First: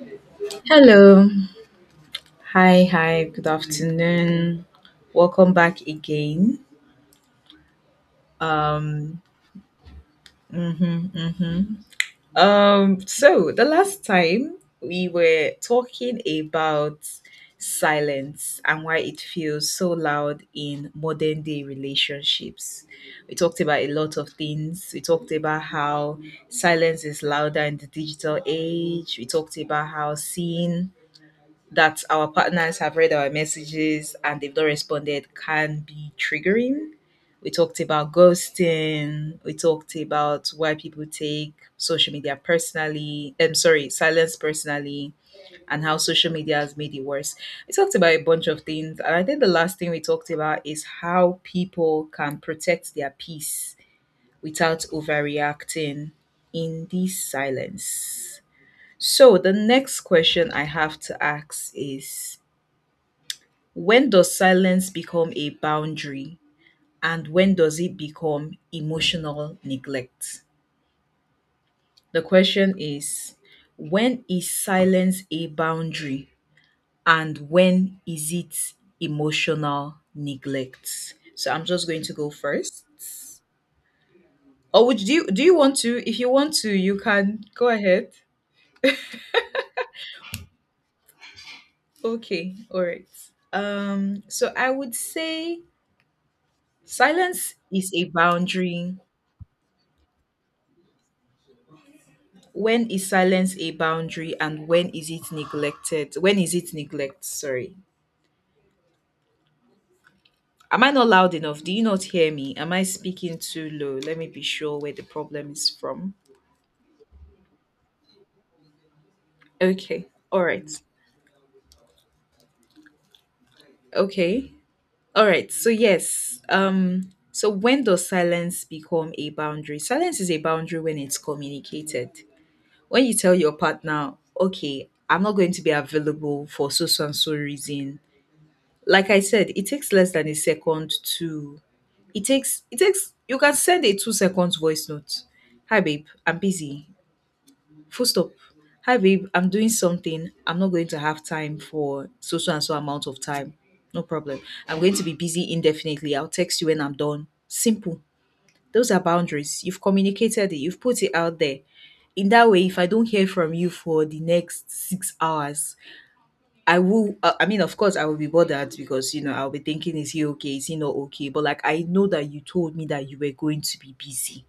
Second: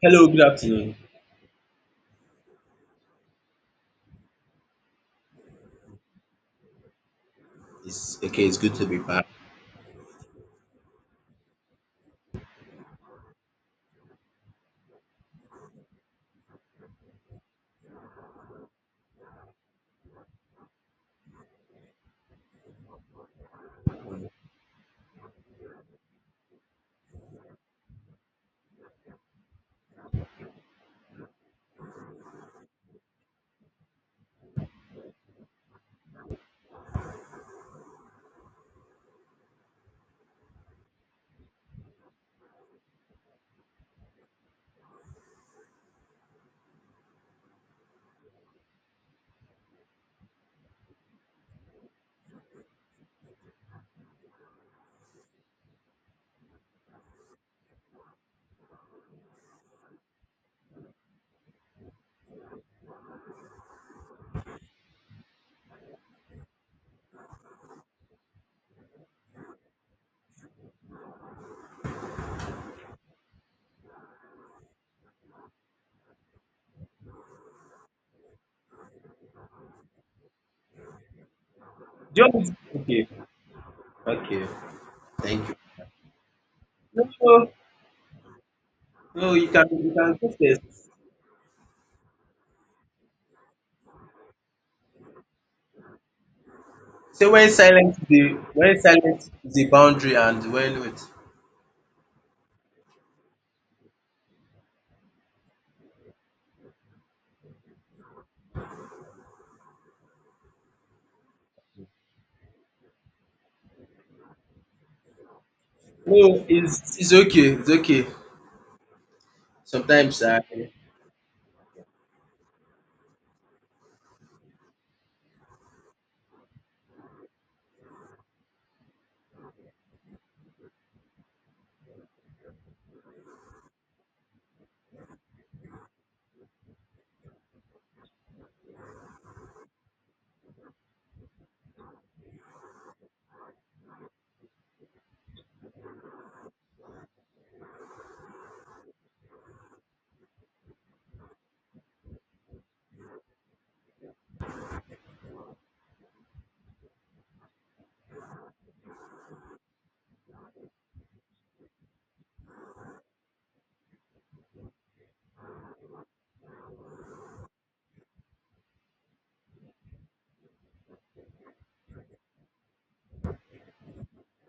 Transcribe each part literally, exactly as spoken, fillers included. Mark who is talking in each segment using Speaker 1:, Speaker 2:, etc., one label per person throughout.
Speaker 1: Hello, good afternoon.
Speaker 2: Hello. Hi, hi. Good afternoon. Welcome back again.
Speaker 1: It's okay. It's good to be
Speaker 2: Um,
Speaker 1: back.
Speaker 2: mhm, mhm. Um, so the last time we were talking about silence and why it feels so loud in modern day relationships. We talked about a lot of things. We talked about how silence is louder in the digital age. We talked about how seeing that our partners have read our messages and they've not responded can be triggering. We talked about ghosting. We talked about why people take social media personally. I'm sorry, silence personally, and how social media has made it worse. We talked about a bunch of things, and I think the last thing we talked about is how people can protect their peace without overreacting in this silence. So the next question I have to ask is, when does silence become a boundary and when does it become emotional neglect? The question is, when is silence a boundary and when is it emotional neglect? So I'm just going to
Speaker 1: Do
Speaker 2: go
Speaker 1: you
Speaker 2: first.
Speaker 1: want me to- Okay, okay.
Speaker 2: Or would do you do
Speaker 1: Thank
Speaker 2: you
Speaker 1: you.
Speaker 2: want to? If you want to, you
Speaker 1: No,
Speaker 2: can
Speaker 1: no,
Speaker 2: go ahead.
Speaker 1: no, you can you can go first.
Speaker 2: Okay, all right. Um, so I would say
Speaker 1: So when
Speaker 2: silence is
Speaker 1: silence
Speaker 2: a
Speaker 1: is a when
Speaker 2: boundary.
Speaker 1: silence is a boundary and when wait.
Speaker 2: When is silence a boundary, and when is it neglected? When is it neglect? Sorry. Am I not loud enough? Do you not hear me? Am I speaking too low? Let me be sure where the problem is from.
Speaker 1: No, it's It's okay. It's okay.
Speaker 2: Okay.
Speaker 1: Sometimes I
Speaker 2: All right. Okay. All right. So yes. Um so when does silence become a boundary? Silence is a boundary when it's communicated. When you tell your partner, "Okay, I'm not going to be available for so so and so reason." Like I said, it takes less than a second to— It takes it takes you can send a two seconds voice note. Hi babe, I'm busy. Full stop. Hi babe, I'm doing something. I'm not going to have time for so so and so amount of time. No problem. I'm going to be busy indefinitely. I'll text you when I'm done. Simple. Those are boundaries. You've communicated it, you've put it out there. In that way, if I don't hear from you for the next six hours, I will. Uh, I mean, of course, I will be bothered, because you know I'll be thinking, is he okay? Is he not okay? But like, I know that you told me that you were going to be busy.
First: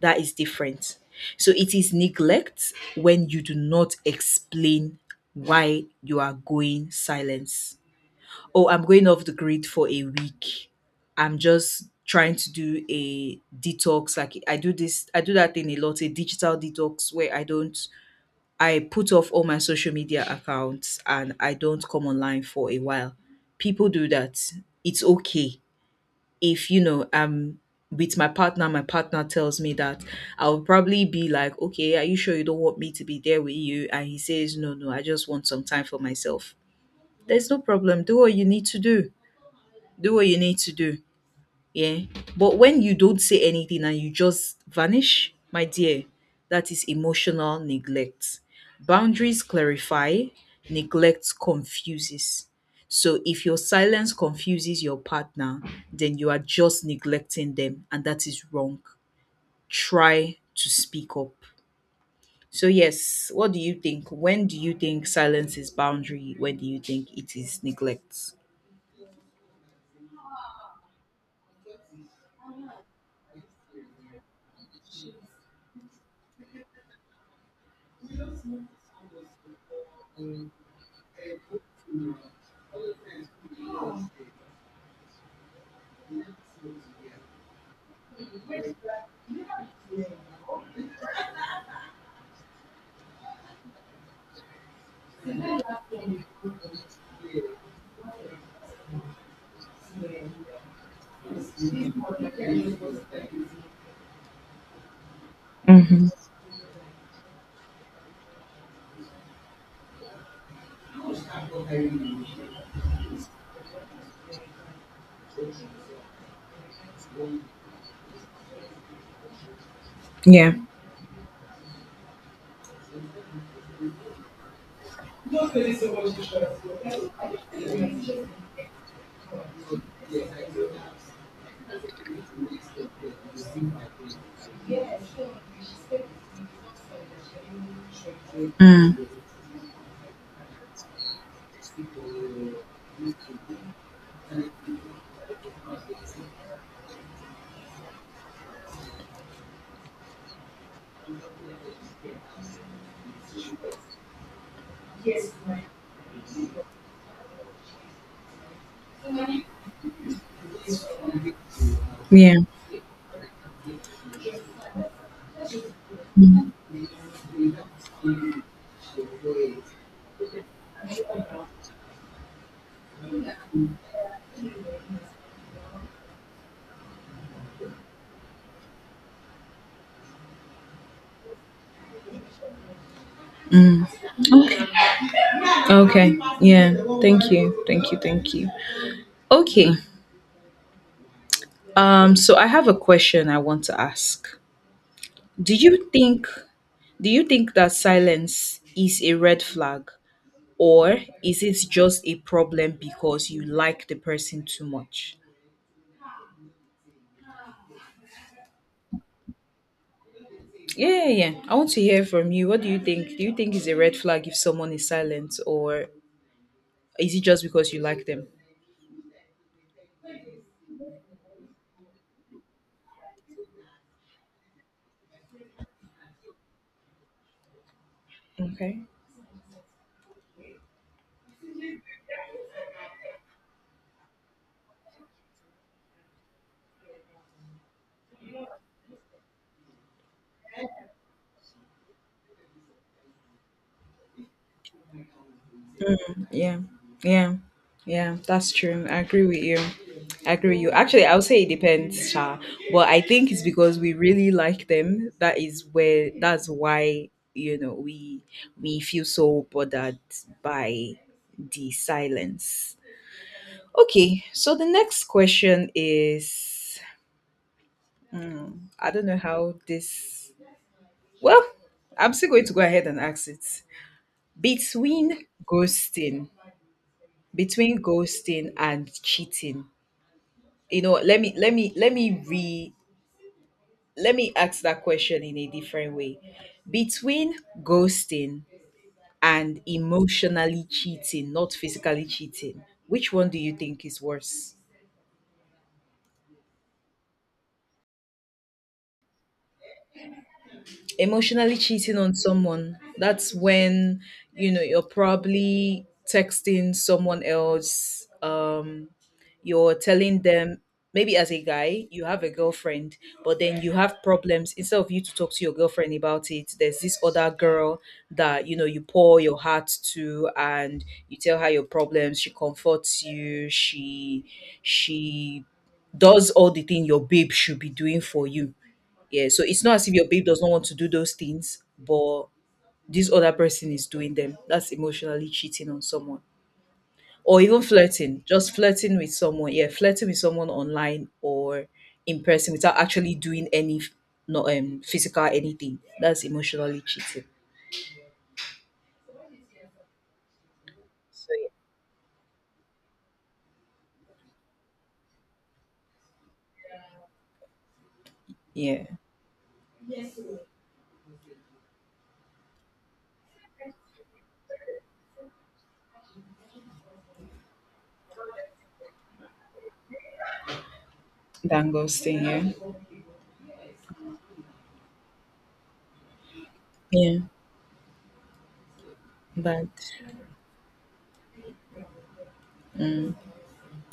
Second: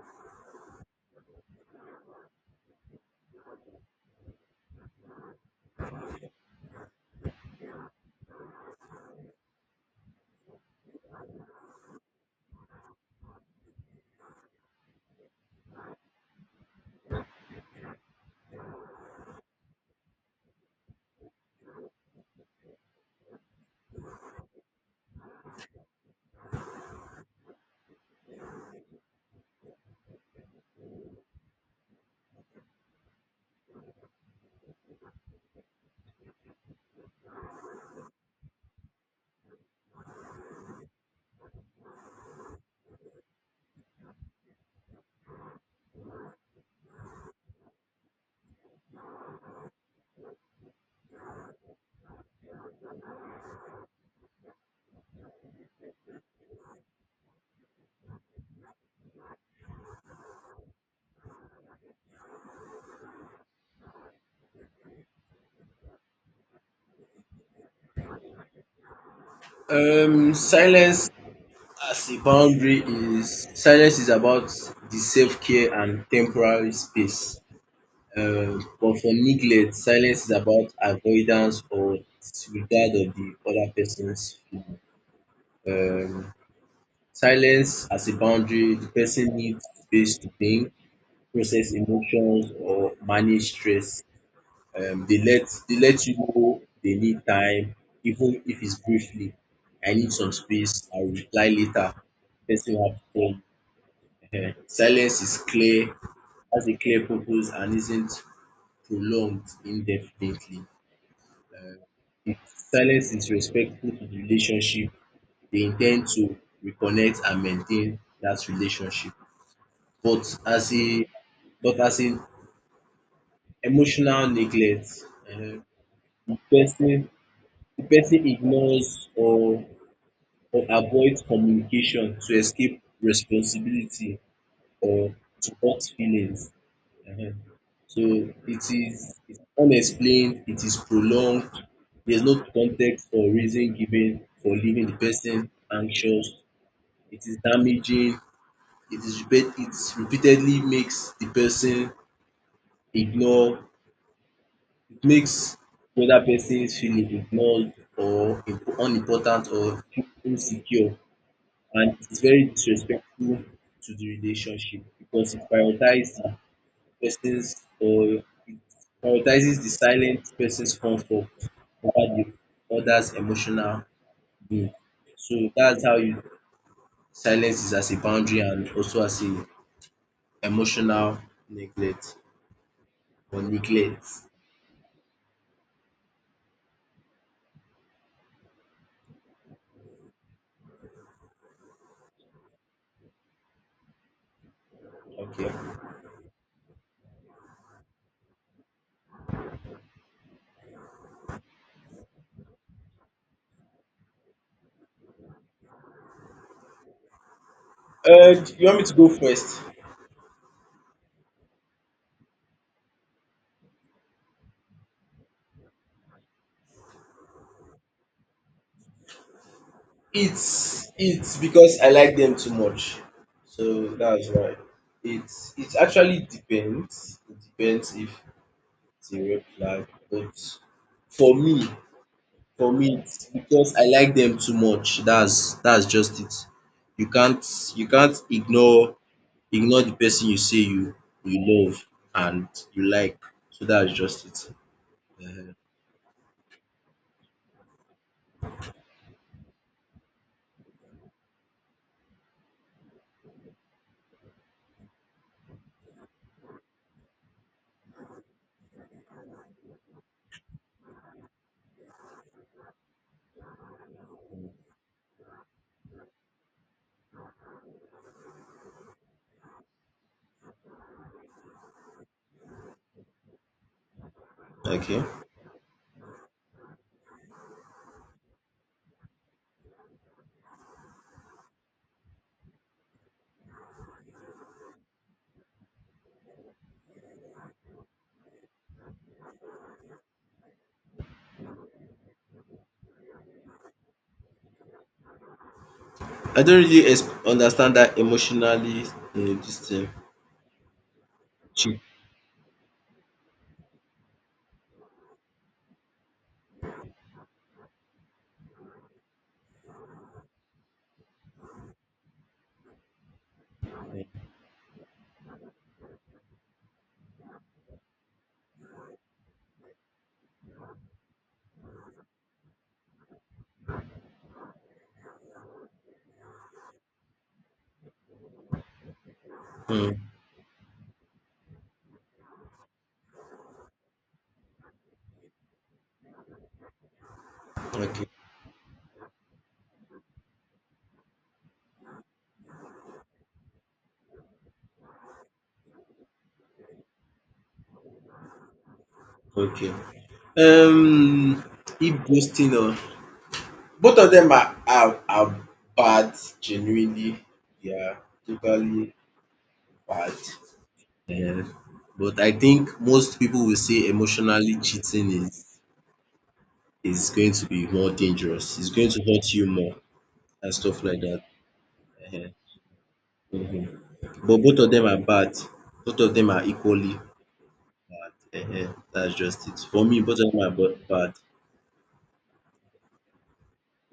Speaker 2: That is different. So it is neglect when you do not explain why you are going silence. Oh, I'm going off the grid for a week. I'm just trying to do a detox. Like I do this, I do that thing a lot, a digital detox where I don't— I put off all my social media accounts and I don't come online for a while. People do that. It's okay. If you know, um with my partner, my partner tells me that I'll probably be like, okay, are you sure you don't want me to be there with you? And he says, no, no, I just want some time for myself. There's no problem. Do what you need to do. Do what you need to do. Yeah. But when you don't say anything and you just vanish, my dear, that is emotional neglect. Boundaries clarify, neglect confuses. So if your silence confuses your partner, then you are just neglecting them, and that is wrong. Try to speak up. So, yes, what do you think? When do you think silence is boundary? When do you think it is neglect?
Speaker 1: um silence as a boundary is silence is about the self care and temporary space. Um, but for neglect, silence is about avoidance or disregard of the other person's feeling. Um, Silence as a boundary, the person needs space to think, process emotions, or manage stress. Um, they let they let you know they need time, even if it's briefly. I need some space. I'll reply later. Person will have phone. Ehen. Silence is clear,
Speaker 2: Mm-hmm.
Speaker 1: has a clear purpose, and isn't prolonged indefinitely. If silence is respectful to the relationship, dey in ten d to reconnect and maintain dat relationship. But
Speaker 2: Yeah.
Speaker 1: as a but as in emotional neglect, um if pesin if pesin ignores or or avoid communication to escape responsibility, or to hurt feelings. Ehen. So it is
Speaker 2: Mm.
Speaker 1: it's unexplained, it is prolonged, there's no context or reason given for leaving the person anxious, it is damaging, it is repeat it repeatedly makes the person ignore, it makes the other person feel ignored or imp- unimportant or feel insecure, and it is
Speaker 2: Yeah.
Speaker 1: very disrespectful to the relationship because it prioritizes. Persons or prioritizes the silent person's comfort over the other's emotional being. So that's how you Silence is as a boundary and also as a emotional neglect or neglect.
Speaker 2: Okay. Yeah. Thank you. Thank you. Thank you. Okay. Um so I have a question I want to ask.
Speaker 1: Okay.
Speaker 2: Do you think do you think that silence is a red flag, or is it just a problem because you like the person too much?
Speaker 1: Uh, do you want me to go first?
Speaker 2: Yeah, yeah, yeah. I want to hear from you. What do you think? Do you think it's a red flag if someone is silent, or is it just because you like them?
Speaker 1: It's it's because I like them too much. So that's why. It's it actually depends. It depends if
Speaker 2: Okay.
Speaker 1: it's a red flag, but for me, For me, it's because I like them too much. That's that's just it. You can't you can't ignore ignore the person you say you you love and you like. So that's just it. Ehen.
Speaker 2: Yeah, yeah, yeah, that's true. I agree with you. I agree with you. Actually, I would say it depends, Sha. But I think it's because we really like them. That is where. That's why you know we we feel so bothered by the silence. Okay, so the next question is, I don't know how this. Well, I'm still going to go ahead and ask it.
Speaker 1: Okay.
Speaker 2: Between ghosting, between ghosting and cheating, you know let me let me let me re let me ask that question in a different way. Between ghosting and emotionally cheating, not physically cheating, which one do you think is worse?
Speaker 1: I don't really ex- understand that emotionally uh, this thing.
Speaker 2: Emotionally
Speaker 1: Cheap.
Speaker 2: cheating on someone, that's when you know you're probably texting someone else, um you're telling them. Maybe as a guy you have a girlfriend, but then you have problems. Instead of you to talk to your girlfriend about it, there's this other girl that you know you pour your heart to, and you tell her your problems. She comforts you, she she does all the thing your babe should be doing for you. Yeah, so it's not as if
Speaker 1: Mm.
Speaker 2: your babe does not want to do those things, but this other person is doing them. That's emotionally cheating on someone. Or even
Speaker 1: Okay.
Speaker 2: flirting, just flirting with someone. Yeah, flirting with someone online or in person without actually doing any f- no, um physical anything. That's emotionally cheating.
Speaker 1: Okay.
Speaker 2: So
Speaker 1: Um, if ghosting or both of them are are, are bad. Genuinely, they are
Speaker 2: yeah. Yeah.
Speaker 1: totally bad. Yeah. But I think most people will say emotionally cheating is is going to be more dangerous. It's going to hurt you more and stuff like that.
Speaker 2: Dangle's thing,
Speaker 1: Ehen.
Speaker 2: yeah.
Speaker 1: Mhm. But both of them are bad. Both of them are equally
Speaker 2: Yeah,
Speaker 1: bad. Ehen. That's just it.
Speaker 2: but
Speaker 1: For me, both of them are bo- bad.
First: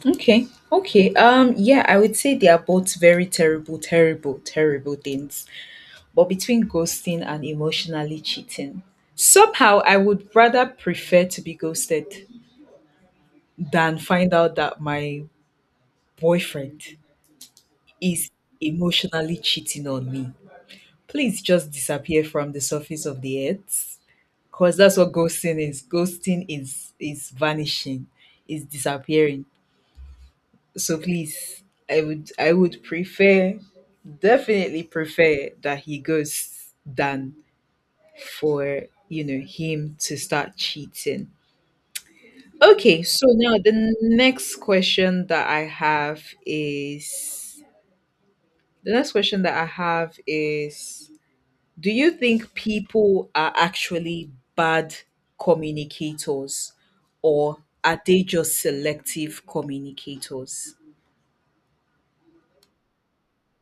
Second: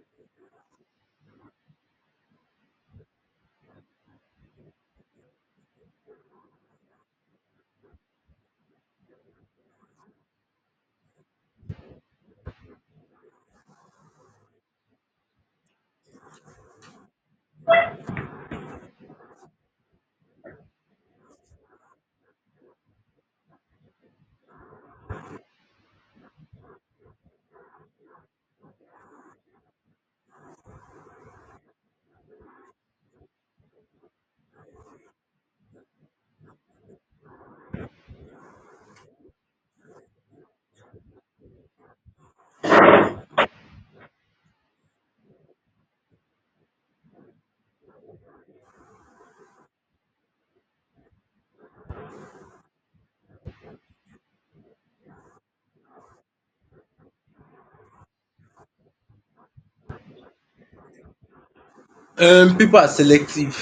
Speaker 2: okay, okay. Um, yeah, I would say they are both very terrible, terrible, terrible things. But between ghosting and emotionally cheating, somehow, I would rather prefer to be ghosted than find out that my boyfriend is emotionally cheating on me. Please just disappear from the surface of the earth, because that's what ghosting is. Ghosting is is vanishing, is disappearing. So please, I would I would prefer definitely prefer that he goes than for you know him to start cheating. Okay, so now, the next question that I have is, the next question that I have is do you think people are actually bad communicators, or are they just selective communicators?
Speaker 1: Um, people are selective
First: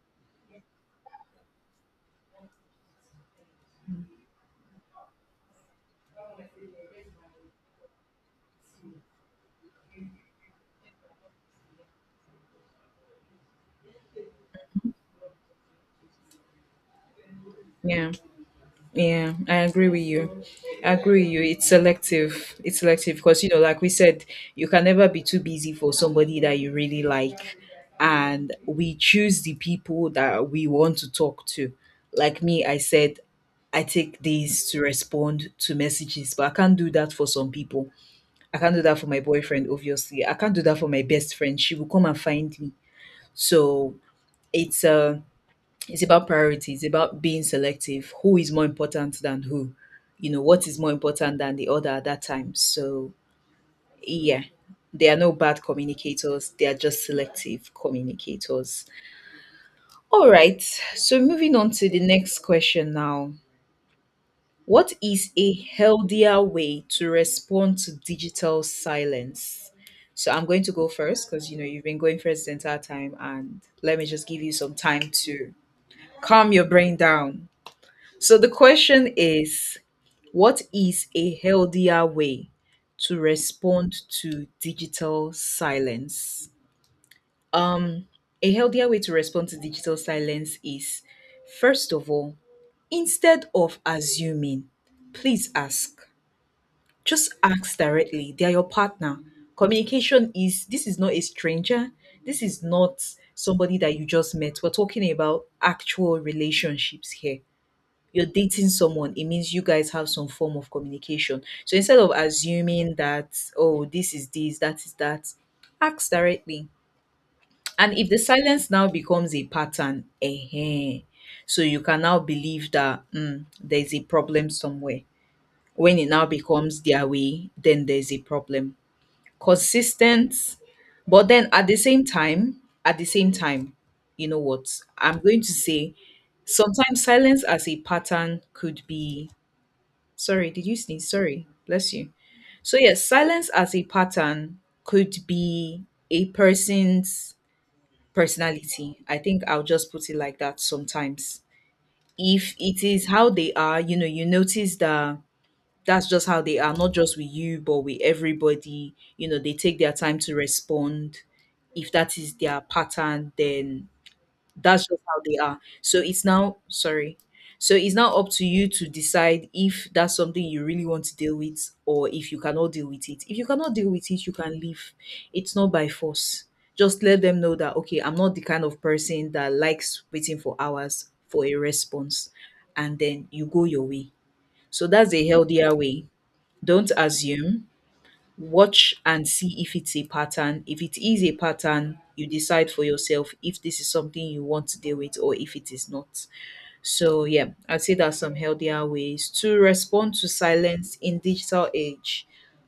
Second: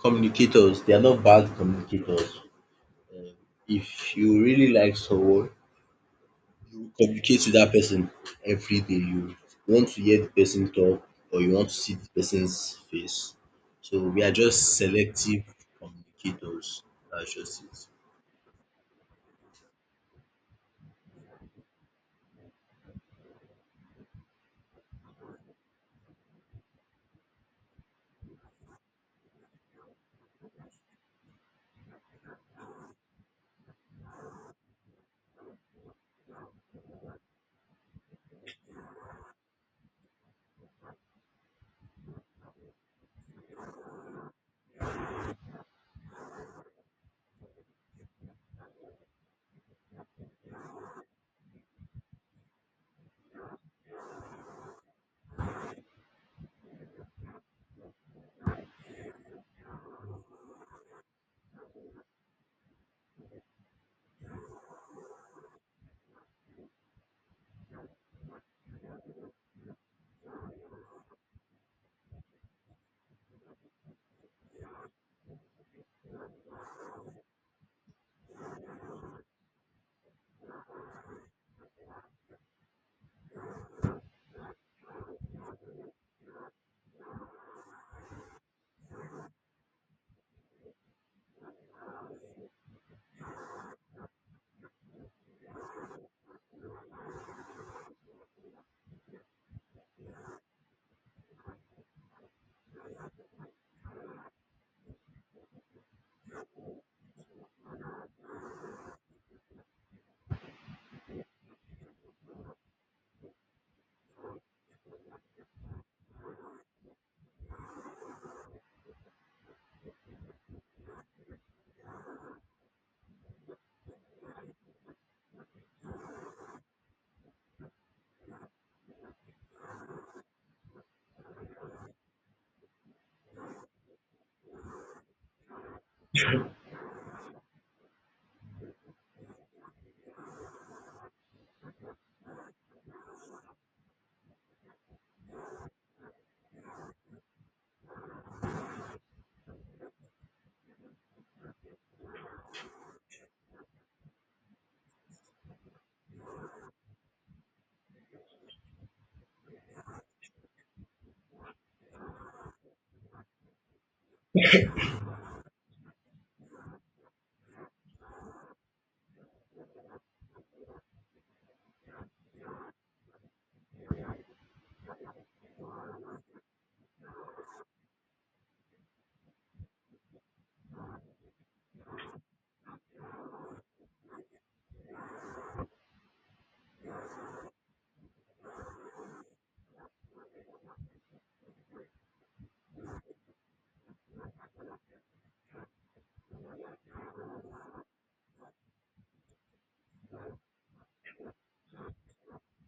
Speaker 1: communicators. They are not bad communicators. If you really like someone, Communicate with that person every day. You want to hear the person talk or you want to see the person's face. So we are just selective communicators. That's just it.
Speaker 2: Yeah, yeah, I agree with you. I agree with you. It's selective. It's selective, because you know, like we said, you can never be too busy for somebody that you really like. And we choose the people that we want to talk to. Like me, I said I take days to respond to messages, but I can't do that for some people. I can't do that for my boyfriend, obviously. I can't do that for my best friend. She will come and find me. So it's a it's about priority. It's about being selective. Who is more important than who? You know, what is more important than the other at that time? So, yeah, they are no bad communicators. They are just selective communicators. All right. So, moving on to the next question now. What is a healthier way to respond to digital silence? So, I'm going to go first because, you know, you've been going first the entire time. And let me just give you some time to calm your brain down. So the question is, what is a healthier way to respond to digital silence? Um a healthier way to respond to digital silence is, first of all, instead of assuming, please ask. Just ask directly. They are your partner. Communication is this is not a stranger. This is not somebody that you just met. We're talking about actual relationships here. You're dating someone, it means you guys have some form of communication. So instead of assuming that, oh, this is this, that is that, ask directly. And if the silence now becomes a pattern, eh, so you can now believe that mm, there's a problem somewhere. When it now becomes their way, then there's a problem. Consistent, but then at the same time, at the same time, you know what? I'm going to say sometimes silence as a pattern could be— sorry, did you sneeze? Sorry, bless you. So, yes, silence as a pattern could be a person's personality. I think I'll just put it like that sometimes. If it is how they are, you know, you notice that that's just how they are, not just with you, but with everybody. You know, they take their time to respond. If that is their pattern, then that's just how they are, so it's now— sorry, so it's now up to you to decide if that's something you really want to deal with, or if you cannot deal with it. If you cannot deal with it, you can leave. It's not by force. Just let them know that, okay, I'm not the kind of person that likes waiting for hours for a response. And then you go your way. So that's a healthier way. Don't assume. Watch and see if it's a pattern. If it is a pattern, you decide for yourself if this is something you want to deal with or if it is not. So, yeah, I'd say there are some healthier ways to respond to silence in digital age.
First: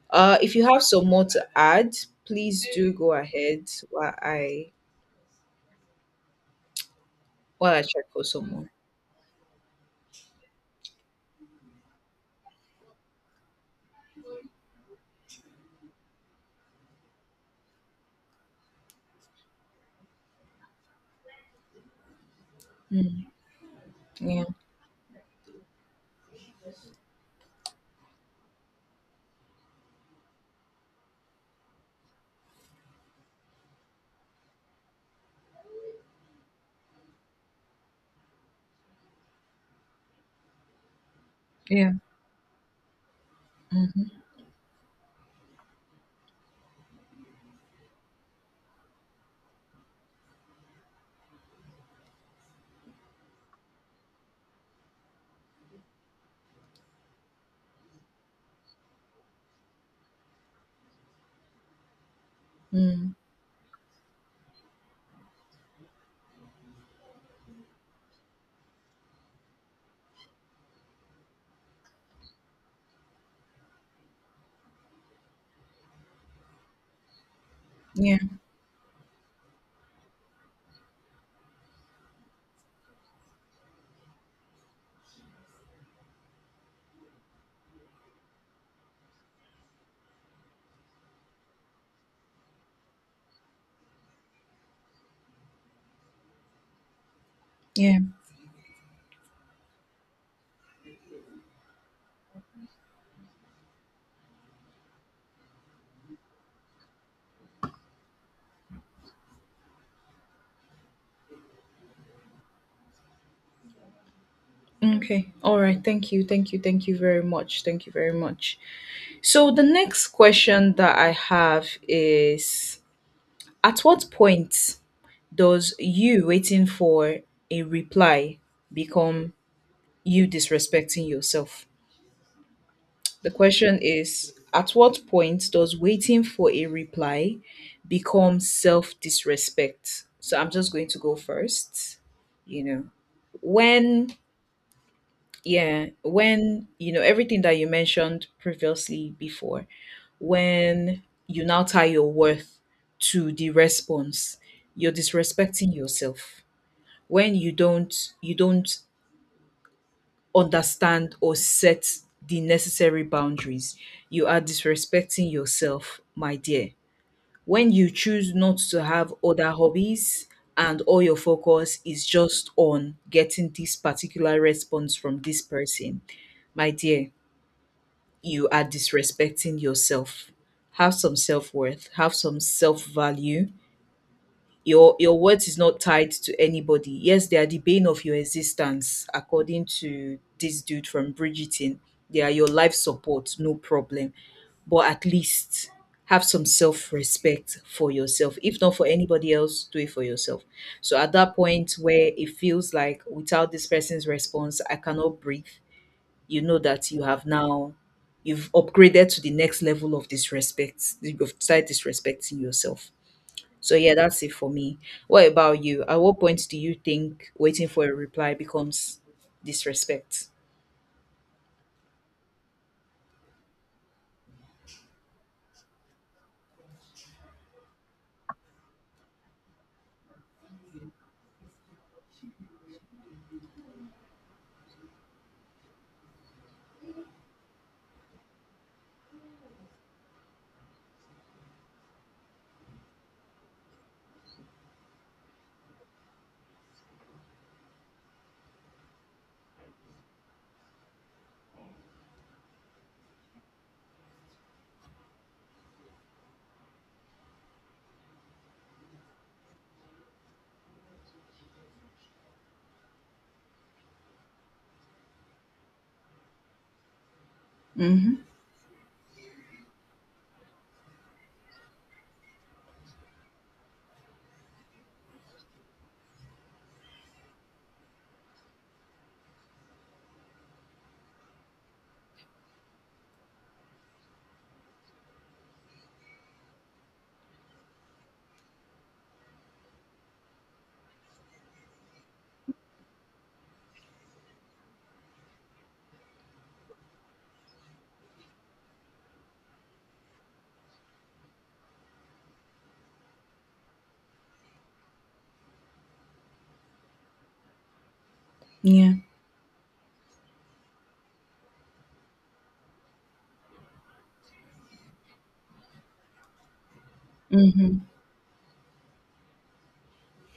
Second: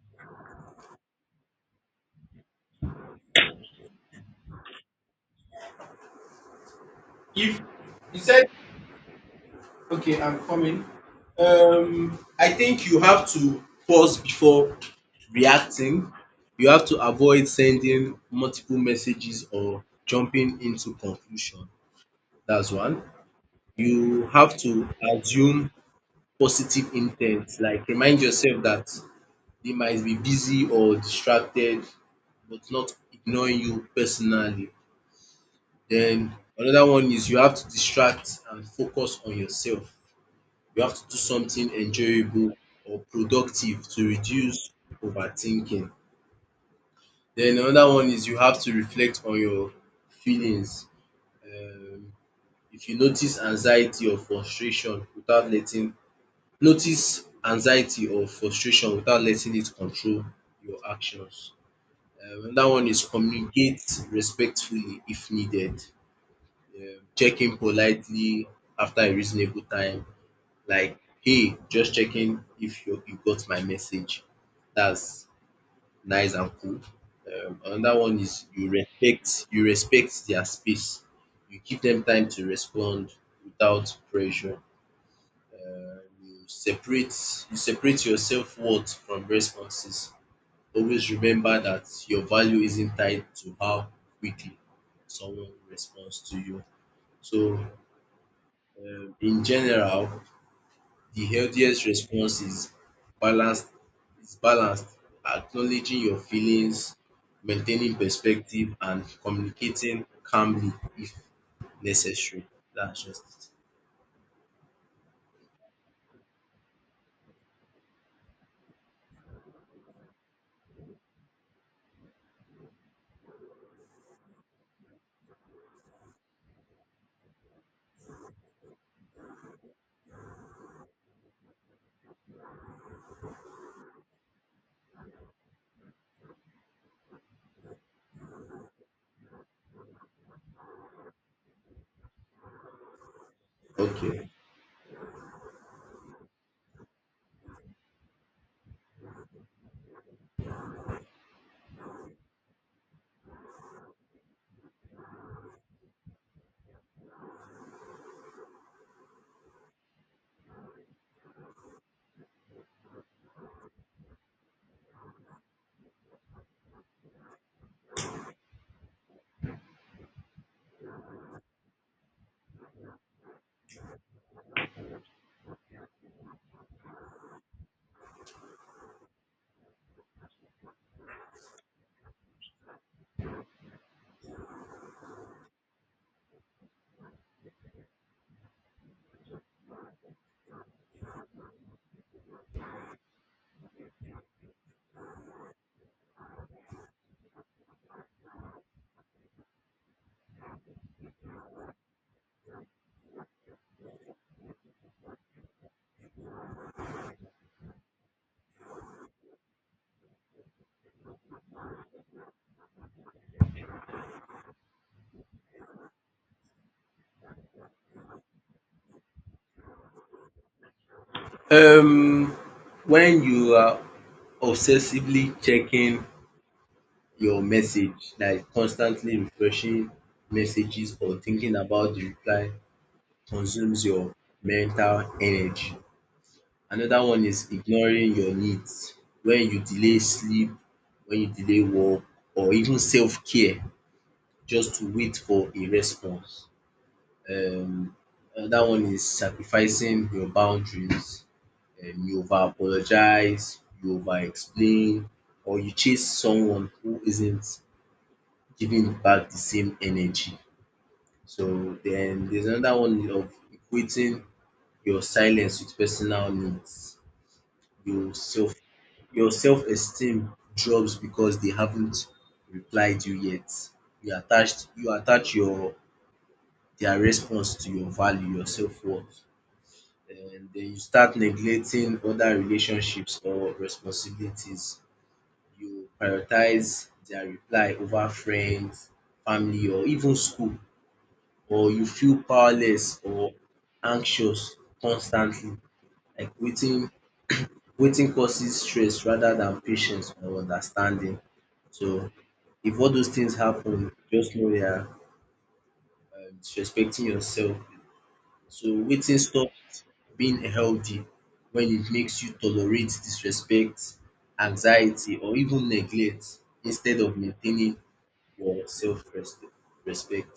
Speaker 2: Uh, if you have some more to add, please do go ahead while I
Speaker 1: If
Speaker 2: while I check
Speaker 1: you
Speaker 2: for
Speaker 1: said,
Speaker 2: someone.
Speaker 1: okay, I'm coming, um, I think you have to pause before reacting. You have to avoid sending multiple messages or jumping into conclusion. That's one. You
Speaker 2: Yeah,
Speaker 1: have to assume positive intent. Like remind yourself that they might be busy or distracted, but not ignoring you personally. Then another one is you have to distract and focus on yourself. You have to do something
Speaker 2: yeah,
Speaker 1: enjoyable or productive to
Speaker 2: mm-hmm.
Speaker 1: reduce overthinking. Then another one is you have to reflect on your feelings. Um, if you notice anxiety or frustration without letting Notice anxiety or frustration without letting it control your actions. Um another one is
Speaker 2: Mm,
Speaker 1: communicate respectfully if needed. um Check in politely after a reasonable time, like, "Hey, just checking if you you got my message." That's nice and cool. Um another
Speaker 2: yeah,
Speaker 1: one is you respect you respect their space. You give them time to respond without pressure. um you separate you separate your self-worth from responses. Always remember that your value isn't tied to how quickly someone responds to you. So,
Speaker 2: yeah.
Speaker 1: um in general, the healthiest response is balanced is balanced, acknowledging your feelings, maintaining perspective, and communicating calmly if necessary. That's just
Speaker 2: Okay. All right. Thank you. Thank you. Thank you very much. Thank you very much. So the next question that I have is, at what point does you waiting for a reply become you disrespecting yourself? The question is, at what point does waiting for a reply become self-disrespect? So I'm just going to go first. You know,
Speaker 1: it.
Speaker 2: when
Speaker 1: Okay.
Speaker 2: yeah, when you know everything that you mentioned previously, before when you now tie your worth to the response, you're disrespecting yourself. When you don't you don't understand or set the necessary boundaries, you are disrespecting yourself, my dear. When you choose not to have other hobbies and all your focus is just on getting this particular response from this person, my dear, you are disrespecting yourself. Have some self worth, have some self value. Your your worth is not tied to anybody. Yes, they are the bane of your existence, according to this dude from Bridgerton. They are your life support, no problem. But at least have some self respect for yourself. If not for anybody else, do it for yourself. So at that point where it feels like without this person's response, I cannot breathe, you know that you have now you've upgraded to the next level of disrespect. You've started disrespecting yourself. So yeah, that's it for me. What about you? At what point do you think waiting for a reply becomes disrespect?
Speaker 1: Um when you are obsessively checking your message, like constantly refreshing messages or thinking about the reply, consumes your mental energy. Another one is ignoring your needs. When you delay sleep, when you delay work or even self-care just to wait for a response. Um another one is sacrificing your boundaries. um you over apologize, you over explain, or you chase someone who isn't giving back the same energy. So then there's another one of equating your silence with personal needs. Your
Speaker 2: Mm-hmm.
Speaker 1: self your self-esteem drops because they haven't replied you yet. You attached you attach your their response to your value, your self-worth. And then you start neglecting other relationships or responsibilities. You prioritize their reply over friends, family, or even school, or you feel powerless or anxious constantly, like waiting waiting causes stress rather than patience or understanding. So if all those things happen, just know you are um disrespecting yourself. So
Speaker 2: Yeah.
Speaker 1: waiting stops being healthy when it makes you tolerate disrespect, anxiety, or even neglect instead of maintaining
Speaker 2: Mm-hmm.
Speaker 1: your self respect.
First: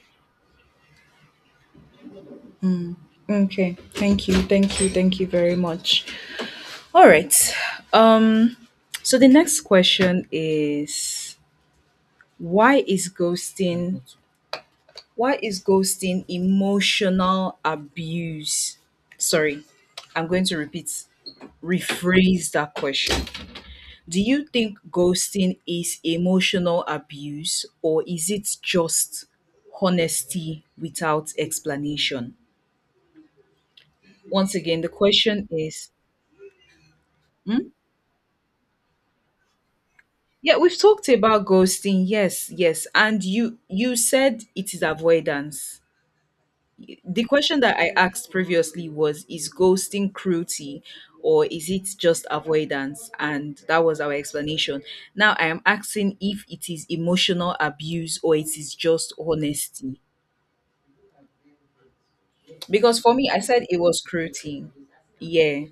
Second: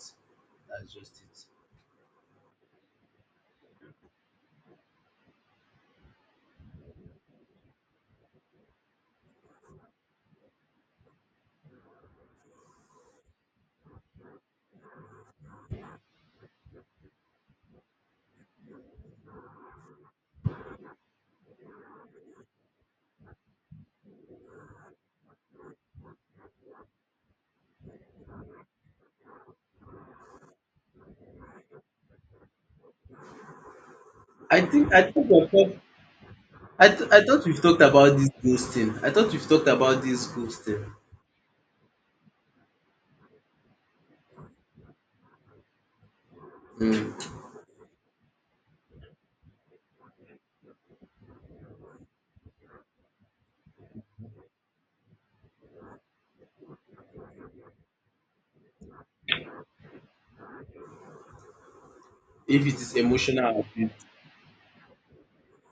Speaker 1: That's just it.
Speaker 2: Okay. Thank you. Thank you. Thank you very much. All right. Um. So the next question is, why is ghosting why is ghosting emotional abuse? Sorry, I'm going to repeat, rephrase that question. Do you think ghosting is emotional abuse or is it just honesty without explanation? Once
Speaker 1: I
Speaker 2: again, the
Speaker 1: think I think
Speaker 2: question
Speaker 1: we've talked-
Speaker 2: is,
Speaker 1: I, th- I thought we've
Speaker 2: hmm?
Speaker 1: talked about this ghosting. I thought we've talked about this
Speaker 2: Yeah, we've
Speaker 1: ghosting.
Speaker 2: talked about ghosting. Yes, yes. And you you said it is avoidance. The
Speaker 1: Mm.
Speaker 2: question that I asked previously was, is ghosting cruelty or is it just avoidance? And that was our explanation. Now I am asking if it is emotional abuse or it is just honesty.
Speaker 1: If it is
Speaker 2: Because for me, I
Speaker 1: emotional
Speaker 2: said it
Speaker 1: abuse
Speaker 2: was cruelty. Yeah.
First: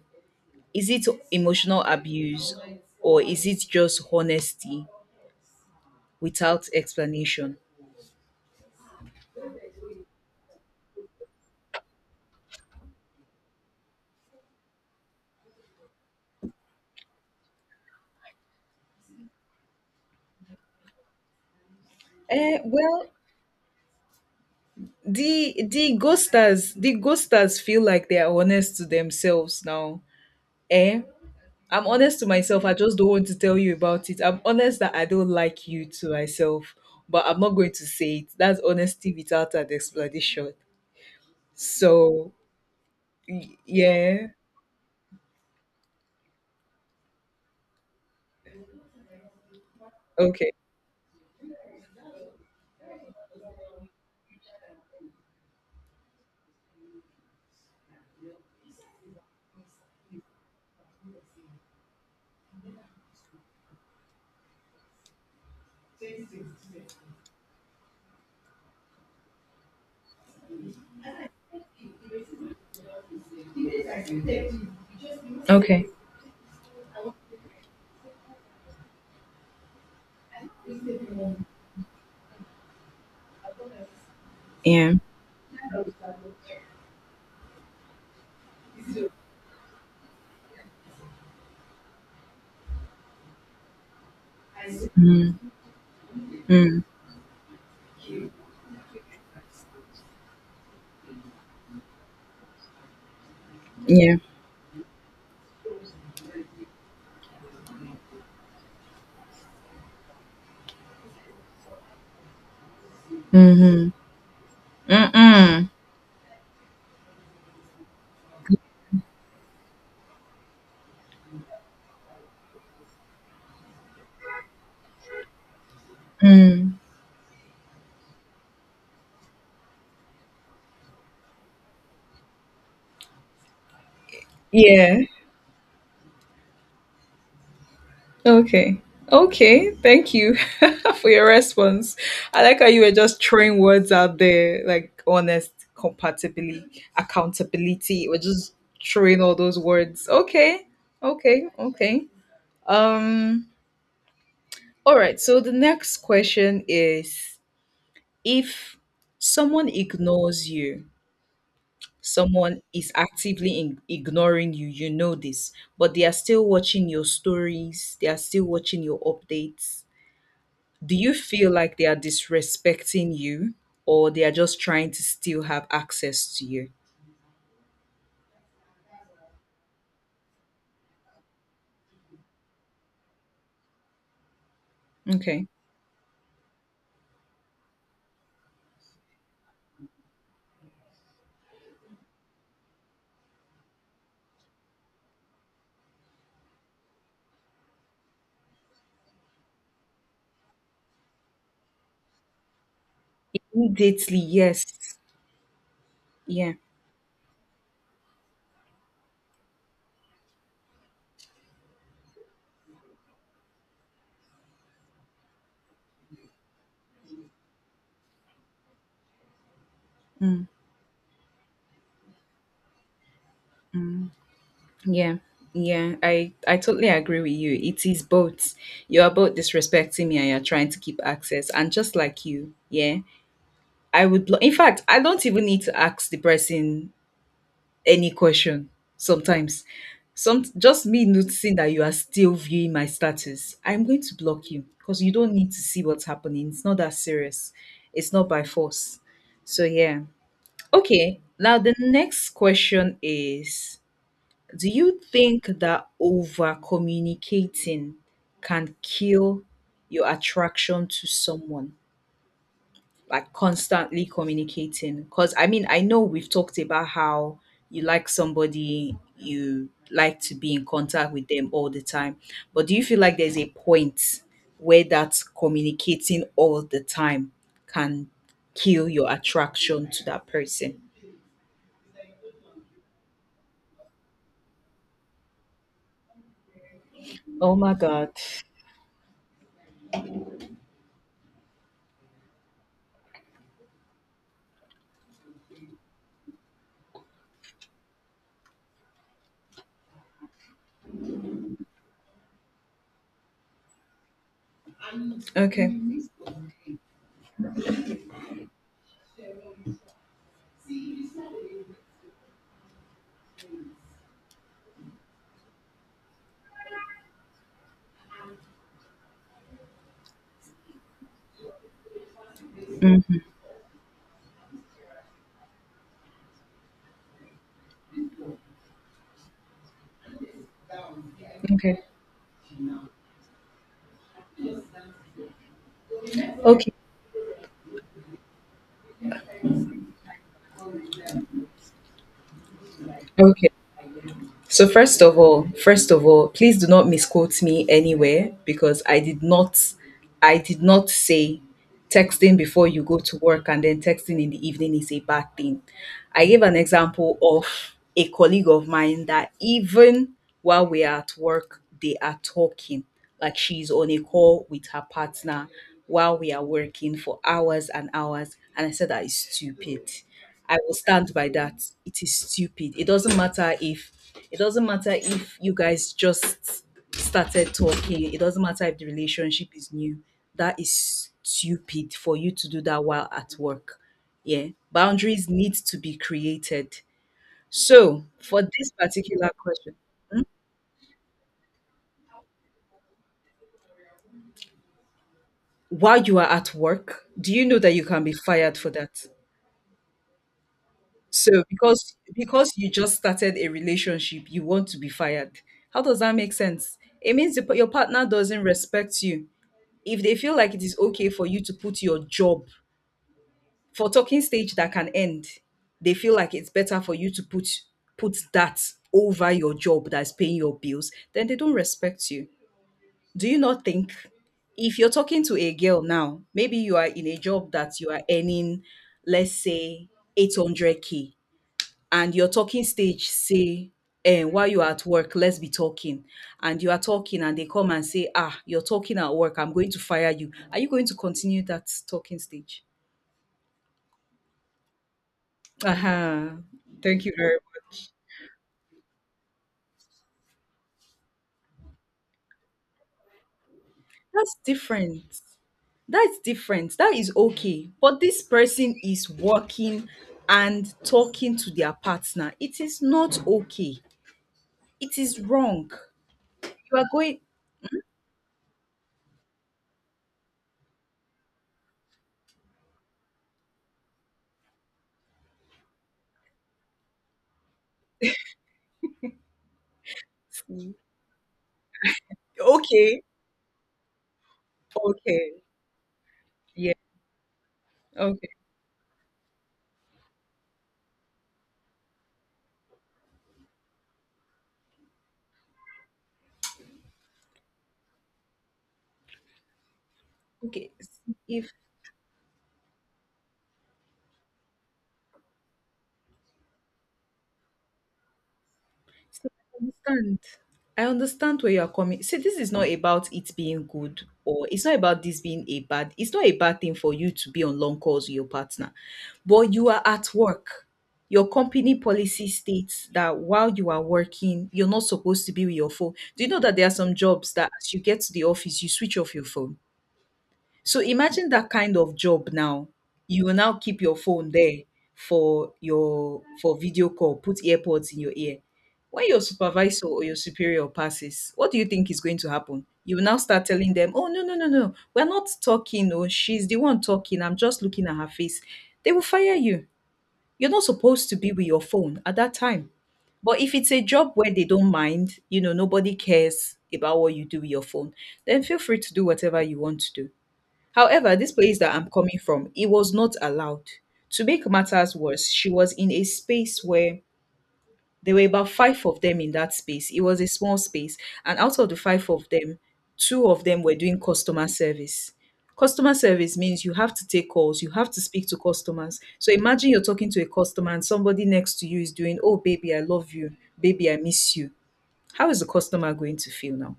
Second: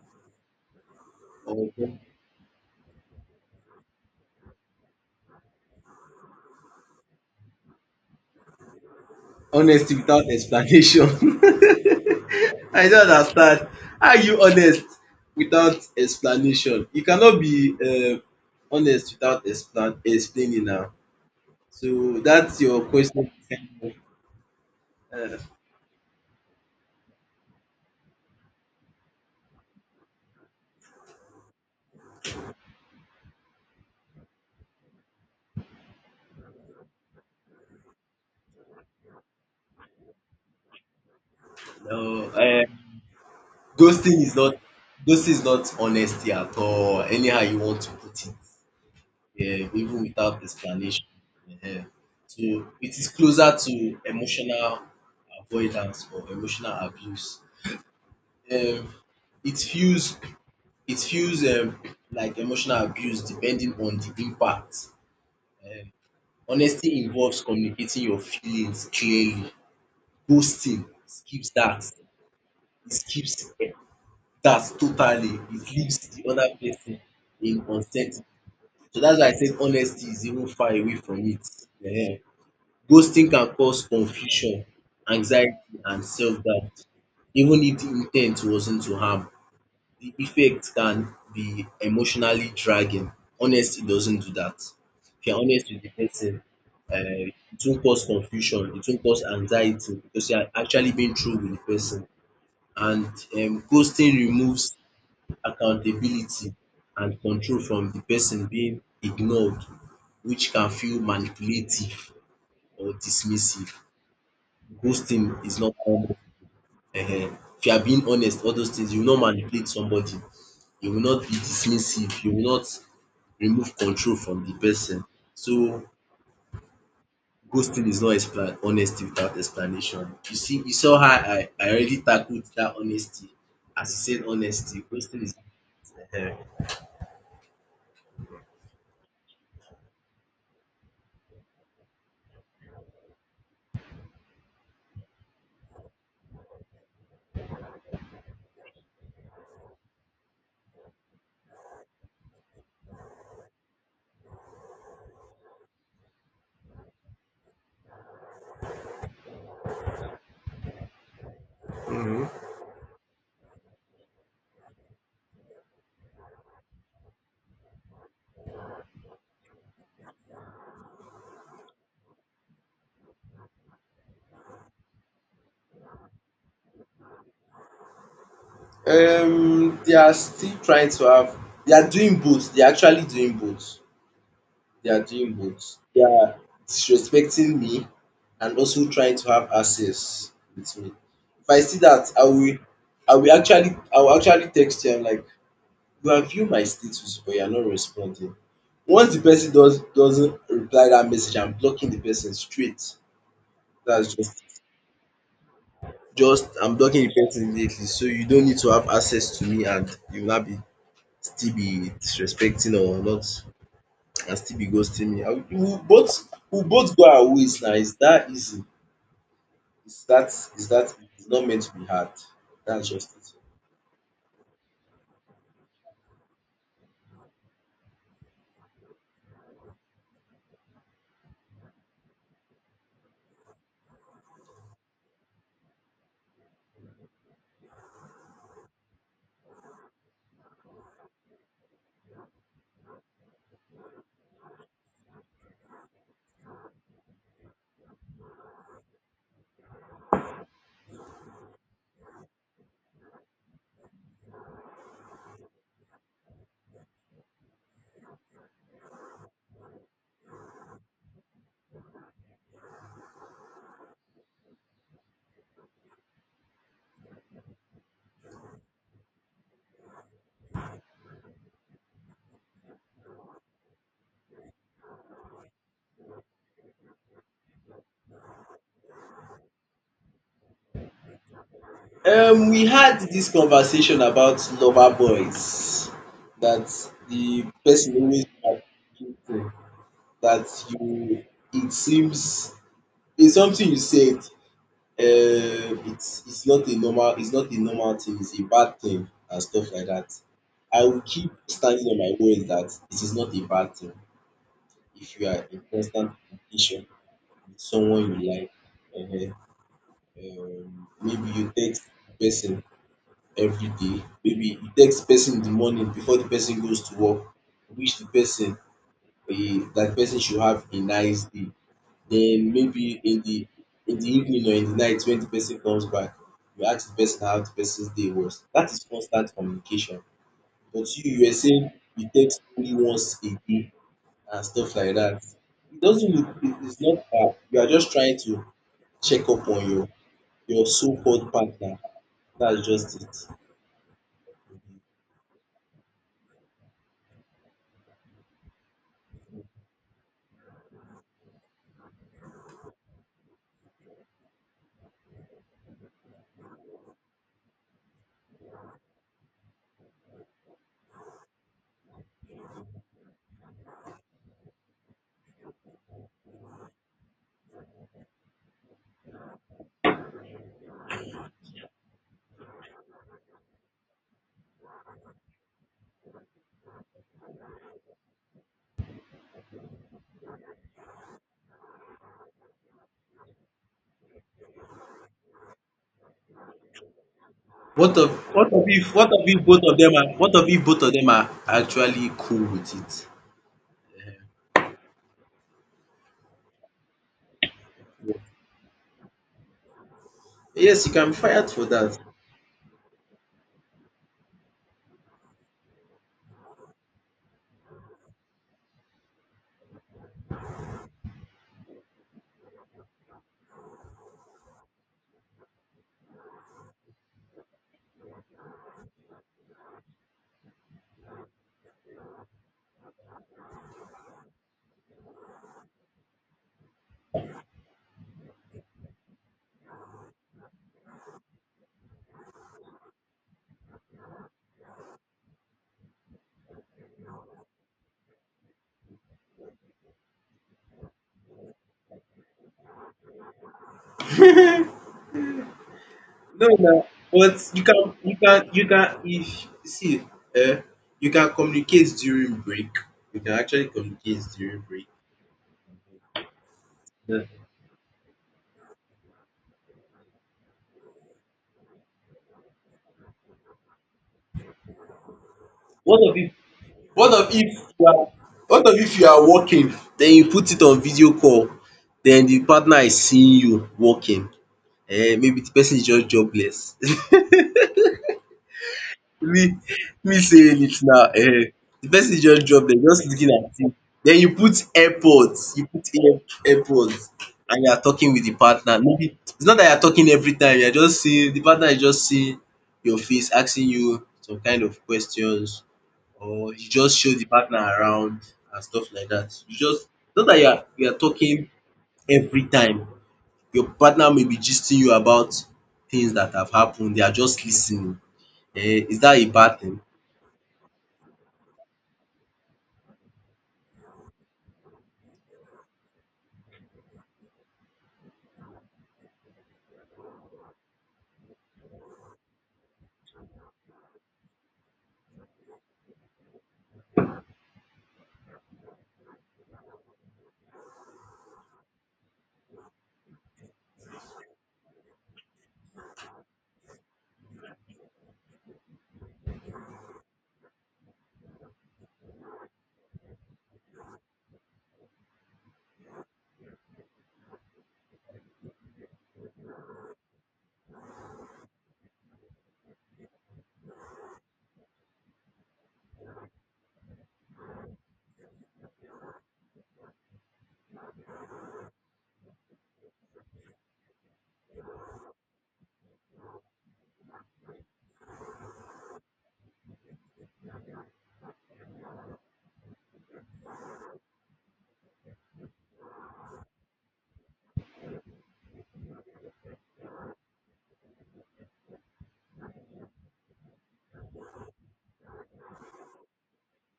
Speaker 2: Is it emotional
Speaker 1: or
Speaker 2: abuse or is it just honesty without explanation?
Speaker 1: honesty without explanation. I don't understand. How are you honest without explanation? You cannot be uh, honest without explan- explaining now. So that's
Speaker 2: Eh,
Speaker 1: your
Speaker 2: well,
Speaker 1: question. Uh,
Speaker 2: the the ghosters, the ghosters feel like they are honest to themselves now. Eh? I'm honest to myself. I just don't want to tell you about it. I'm honest that I don't like you to myself, but I'm not going to say it. That's honesty without an explanation.
Speaker 1: no,
Speaker 2: So, y-
Speaker 1: Ghosting
Speaker 2: yeah.
Speaker 1: is not ghosting is not honesty at all. Anyhow you want to put it, yeah, even without
Speaker 2: Okay.
Speaker 1: explanation. Ehen. So it is closer to emotional avoidance or emotional abuse. Um it feels it feels um like emotional abuse depending on the impact. Honesty involves communicating your feelings clearly. Ghosting skips that. It skips That's totally It
Speaker 2: Okay.
Speaker 1: leaves the other person in uncertainty. So that's why I said honesty is even far away from it. Ehen. Ghosting can cause confusion,
Speaker 2: Yeah.
Speaker 1: anxiety, and self-doubt. Even if the intent wasn't to harm, the effect can be emotionally dragging. Honesty doesn't do that. If you're honest with the person,
Speaker 2: Mm.
Speaker 1: uh, it won't cause confusion, it won't cause anxiety because you are actually being true with the person. And um, ghosting
Speaker 2: Yeah.
Speaker 1: removes accountability and control from the person being ignored, which can feel manipulative or dismissive.
Speaker 2: Mm-hmm.
Speaker 1: Ghosting is
Speaker 2: Mm-mm.
Speaker 1: not common. Ehen. If you are being honest, all those things, you will not manipulate somebody, you will not be dismissive, you will not remove control from the person. So
Speaker 2: Mm.
Speaker 1: ghosting is not expla honesty without explanation. You see you saw how I I already tackled that honesty as you said honesty.
Speaker 2: Yeah.
Speaker 1: Ghosting is. Ehen.
Speaker 2: Okay. Okay. Thank you for your response. I like how you were just throwing words out there, like honest, compatibility, accountability. We're just throwing all those words. Okay. Okay. Okay. Um, all right. So the next question is, if someone ignores you, someone is actively in- ignoring you, you know this, but they are still watching your stories, they are still watching your updates, do you feel like they are disrespecting you or they are just trying to still have access to you?
Speaker 1: Um, they are still trying to have they are doing both. They are actually doing both. They are doing
Speaker 2: Okay.
Speaker 1: both. They are disrespecting me and also trying to have access with me. If I see that, I will I will actually I will actually text you. I'm like, you have viewed my status, but you are not responding. Once the person does doesn't reply that message, I'm blocking the person straight. That's
Speaker 2: Immediately,
Speaker 1: just
Speaker 2: yes.
Speaker 1: just
Speaker 2: Yeah.
Speaker 1: I'm blocking the person immediately. So you don't need to have access to me, and you will not be still be disrespecting or not and still be ghosting me. I will we'll both we'll both go our ways now. It's that easy. It's that
Speaker 2: Mm,
Speaker 1: it's that it's not meant to be hard. That's just it.
Speaker 2: mm, yeah. Yeah, I, I totally agree with you. It is both. You are both disrespecting me and you're trying to keep access. And just like you, yeah, I would, lo- in fact, I don't even need to ask the person any question sometimes. Some just me noticing that you are still viewing my status, I'm going to block you because you don't need to see what's happening. It's not that serious. It's not by force. So yeah. Okay. Now the next question is, do you think that over communicating can kill your attraction to someone? Like constantly communicating, because I mean, I know we've talked about how you like somebody, you like to be in contact with them all the time, but do you feel like there's a point where that communicating all the time can kill your attraction to that person?
Speaker 1: Um we had this conversation about lover boys. That the
Speaker 2: Oh my
Speaker 1: person
Speaker 2: God.
Speaker 1: always attributing, that you, it seems, it's something you said. um it's it's not a normal it's not a normal thing, it's a bad thing and stuff like that. I will keep standing on my word that it is not a bad thing if you are in
Speaker 2: Okay.
Speaker 1: constant communication with someone you like. um um Maybe you text the person everyday, maybe you text the person in the morning before the person goes to work, you wish the person he that person should have a nice day. Then maybe in
Speaker 2: Mm,
Speaker 1: the in the evening or in the night, when the person comes back, you ask the person how the person's day was. That is constant communication. But you you were saying
Speaker 2: okay.
Speaker 1: you text only once a day and stuff like that. It doesn't look it-
Speaker 2: Okay.
Speaker 1: It's not bad. You are just trying to check up on your your so-called partner. That's just it.
Speaker 2: Okay. So first of all, first of all, please do not misquote me anywhere because I did not I did not say texting before you go to work and then texting in the evening is a bad thing. I gave an example of a colleague of mine that even while we are at work, they are talking. Like she's on a call with her partner while we are working for hours and hours. And I said that is stupid. I will stand by that. It is stupid. It doesn't matter if it doesn't matter if you guys just started talking. It doesn't matter if the relationship is new. That is stupid for you to do that while at work. Yeah. Boundaries need to be created.
Speaker 1: What
Speaker 2: So
Speaker 1: of
Speaker 2: for
Speaker 1: what of
Speaker 2: this
Speaker 1: if what of
Speaker 2: particular
Speaker 1: if both
Speaker 2: question,
Speaker 1: of them are
Speaker 2: hmm,
Speaker 1: what of if both of them are actually cool with it?
Speaker 2: while you are at work, do you know that you can be fired for that?
Speaker 1: Yes, you can be
Speaker 2: So
Speaker 1: fired for
Speaker 2: because
Speaker 1: that.
Speaker 2: because you just started a relationship, you want to be fired. How does that make sense? It means the, your partner doesn't respect you. If they feel like it is okay for you to put your job for talking stage that can end, they feel like it's better for you to put put that over your job that's paying your bills, then they don't respect you. Do you not think if you're talking to a girl now, maybe you are in a job that you are earning, let's say eight hundred k, and your talking stage say, eh, while you're at work let's be talking, and you are talking and they come and say, ah, you're talking at work, I'm going to fire you, are you going to continue that talking stage? Uh-huh.
Speaker 1: No, no,
Speaker 2: Thank you
Speaker 1: but
Speaker 2: very
Speaker 1: you
Speaker 2: much.
Speaker 1: can, you can, you can. If see, eh, you can communicate during break. You can actually communicate
Speaker 2: That's
Speaker 1: during break.
Speaker 2: different. That's different, that is
Speaker 1: Yeah.
Speaker 2: okay, but this person is working and talking to their partner, it is not okay, it is wrong.
Speaker 1: What of if,
Speaker 2: You are
Speaker 1: what
Speaker 2: going,
Speaker 1: of if you are, what of if you are working, then you put it on video call, then the partner is seeing you working. Eh, maybe the person is just jobless. Me me saying it now. Eh, the person just drop dead
Speaker 2: okay,
Speaker 1: just looking at you. Then you put
Speaker 2: okay,
Speaker 1: airpods you put ear
Speaker 2: yeah,
Speaker 1: airpods and you are talking with
Speaker 2: okay,
Speaker 1: the partner. Maybe it's not that you are talking every time, you are just seeing the partner, is just seeing your face asking you some kind of questions, or you just show the partner around and stuff like that. You just It's not that you are
Speaker 2: okay,
Speaker 1: you are talking
Speaker 2: if.
Speaker 1: every time, your partner may be gisting you about things that have happened, they are just listening. Eh, is that a
Speaker 2: So I
Speaker 1: bad thing?
Speaker 2: understand. I understand where you are coming. See, this is not about it being good or it's not about this being a bad. It's not a bad thing for you to be on long calls with your partner, but you are at work. Your company policy states that while you are working, you're not supposed to be with your phone. Do you know that there are some jobs that as you get to the office, you switch off your phone? So imagine that kind of job now. You will now keep your phone there for your for video call, put earpods in your ear. When your supervisor or your superior passes, what do you think is going to happen? You will now start telling them, "Oh no, no, no, no. We're not talking. Oh, she's the one talking. I'm just looking at her face." They will fire you. You're not supposed to be with your phone at that time. But if it's a job where they don't mind, you know, nobody cares about what you do with your phone, then feel free to do whatever you want to do. However, this place that I'm coming from, it was not allowed. To make matters worse, she was in a space where there were about five of them in that space. It was a small space. And out of the five of them, two of them were doing customer service. Customer service means you have to take calls, you have to speak to customers. So imagine you're talking to a customer and somebody next to you is doing, "Oh, baby, I love you. Baby, I miss you." How is the customer going to feel now?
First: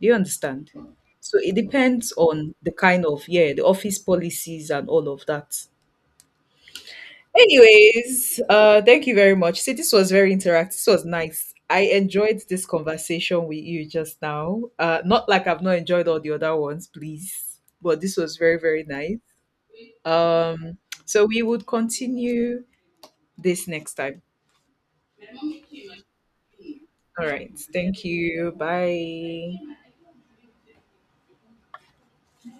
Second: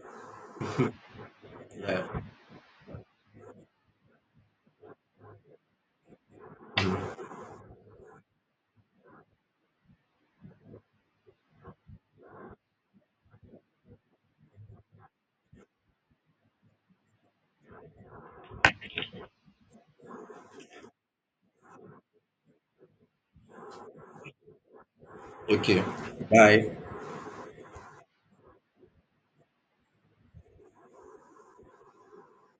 Speaker 2: Do you understand? So it depends
Speaker 1: Yeah.
Speaker 2: on the kind of, yeah, the office policies and all of that. Anyways, uh, thank you very much. See, this was very interactive. This was nice. I enjoyed this conversation with you just now. Uh, not like I've not enjoyed all the other ones, please, but this was very, very nice. Um, so we would continue this next time.
Speaker 1: Okay. Bye.
Speaker 2: All right. Thank you. Bye.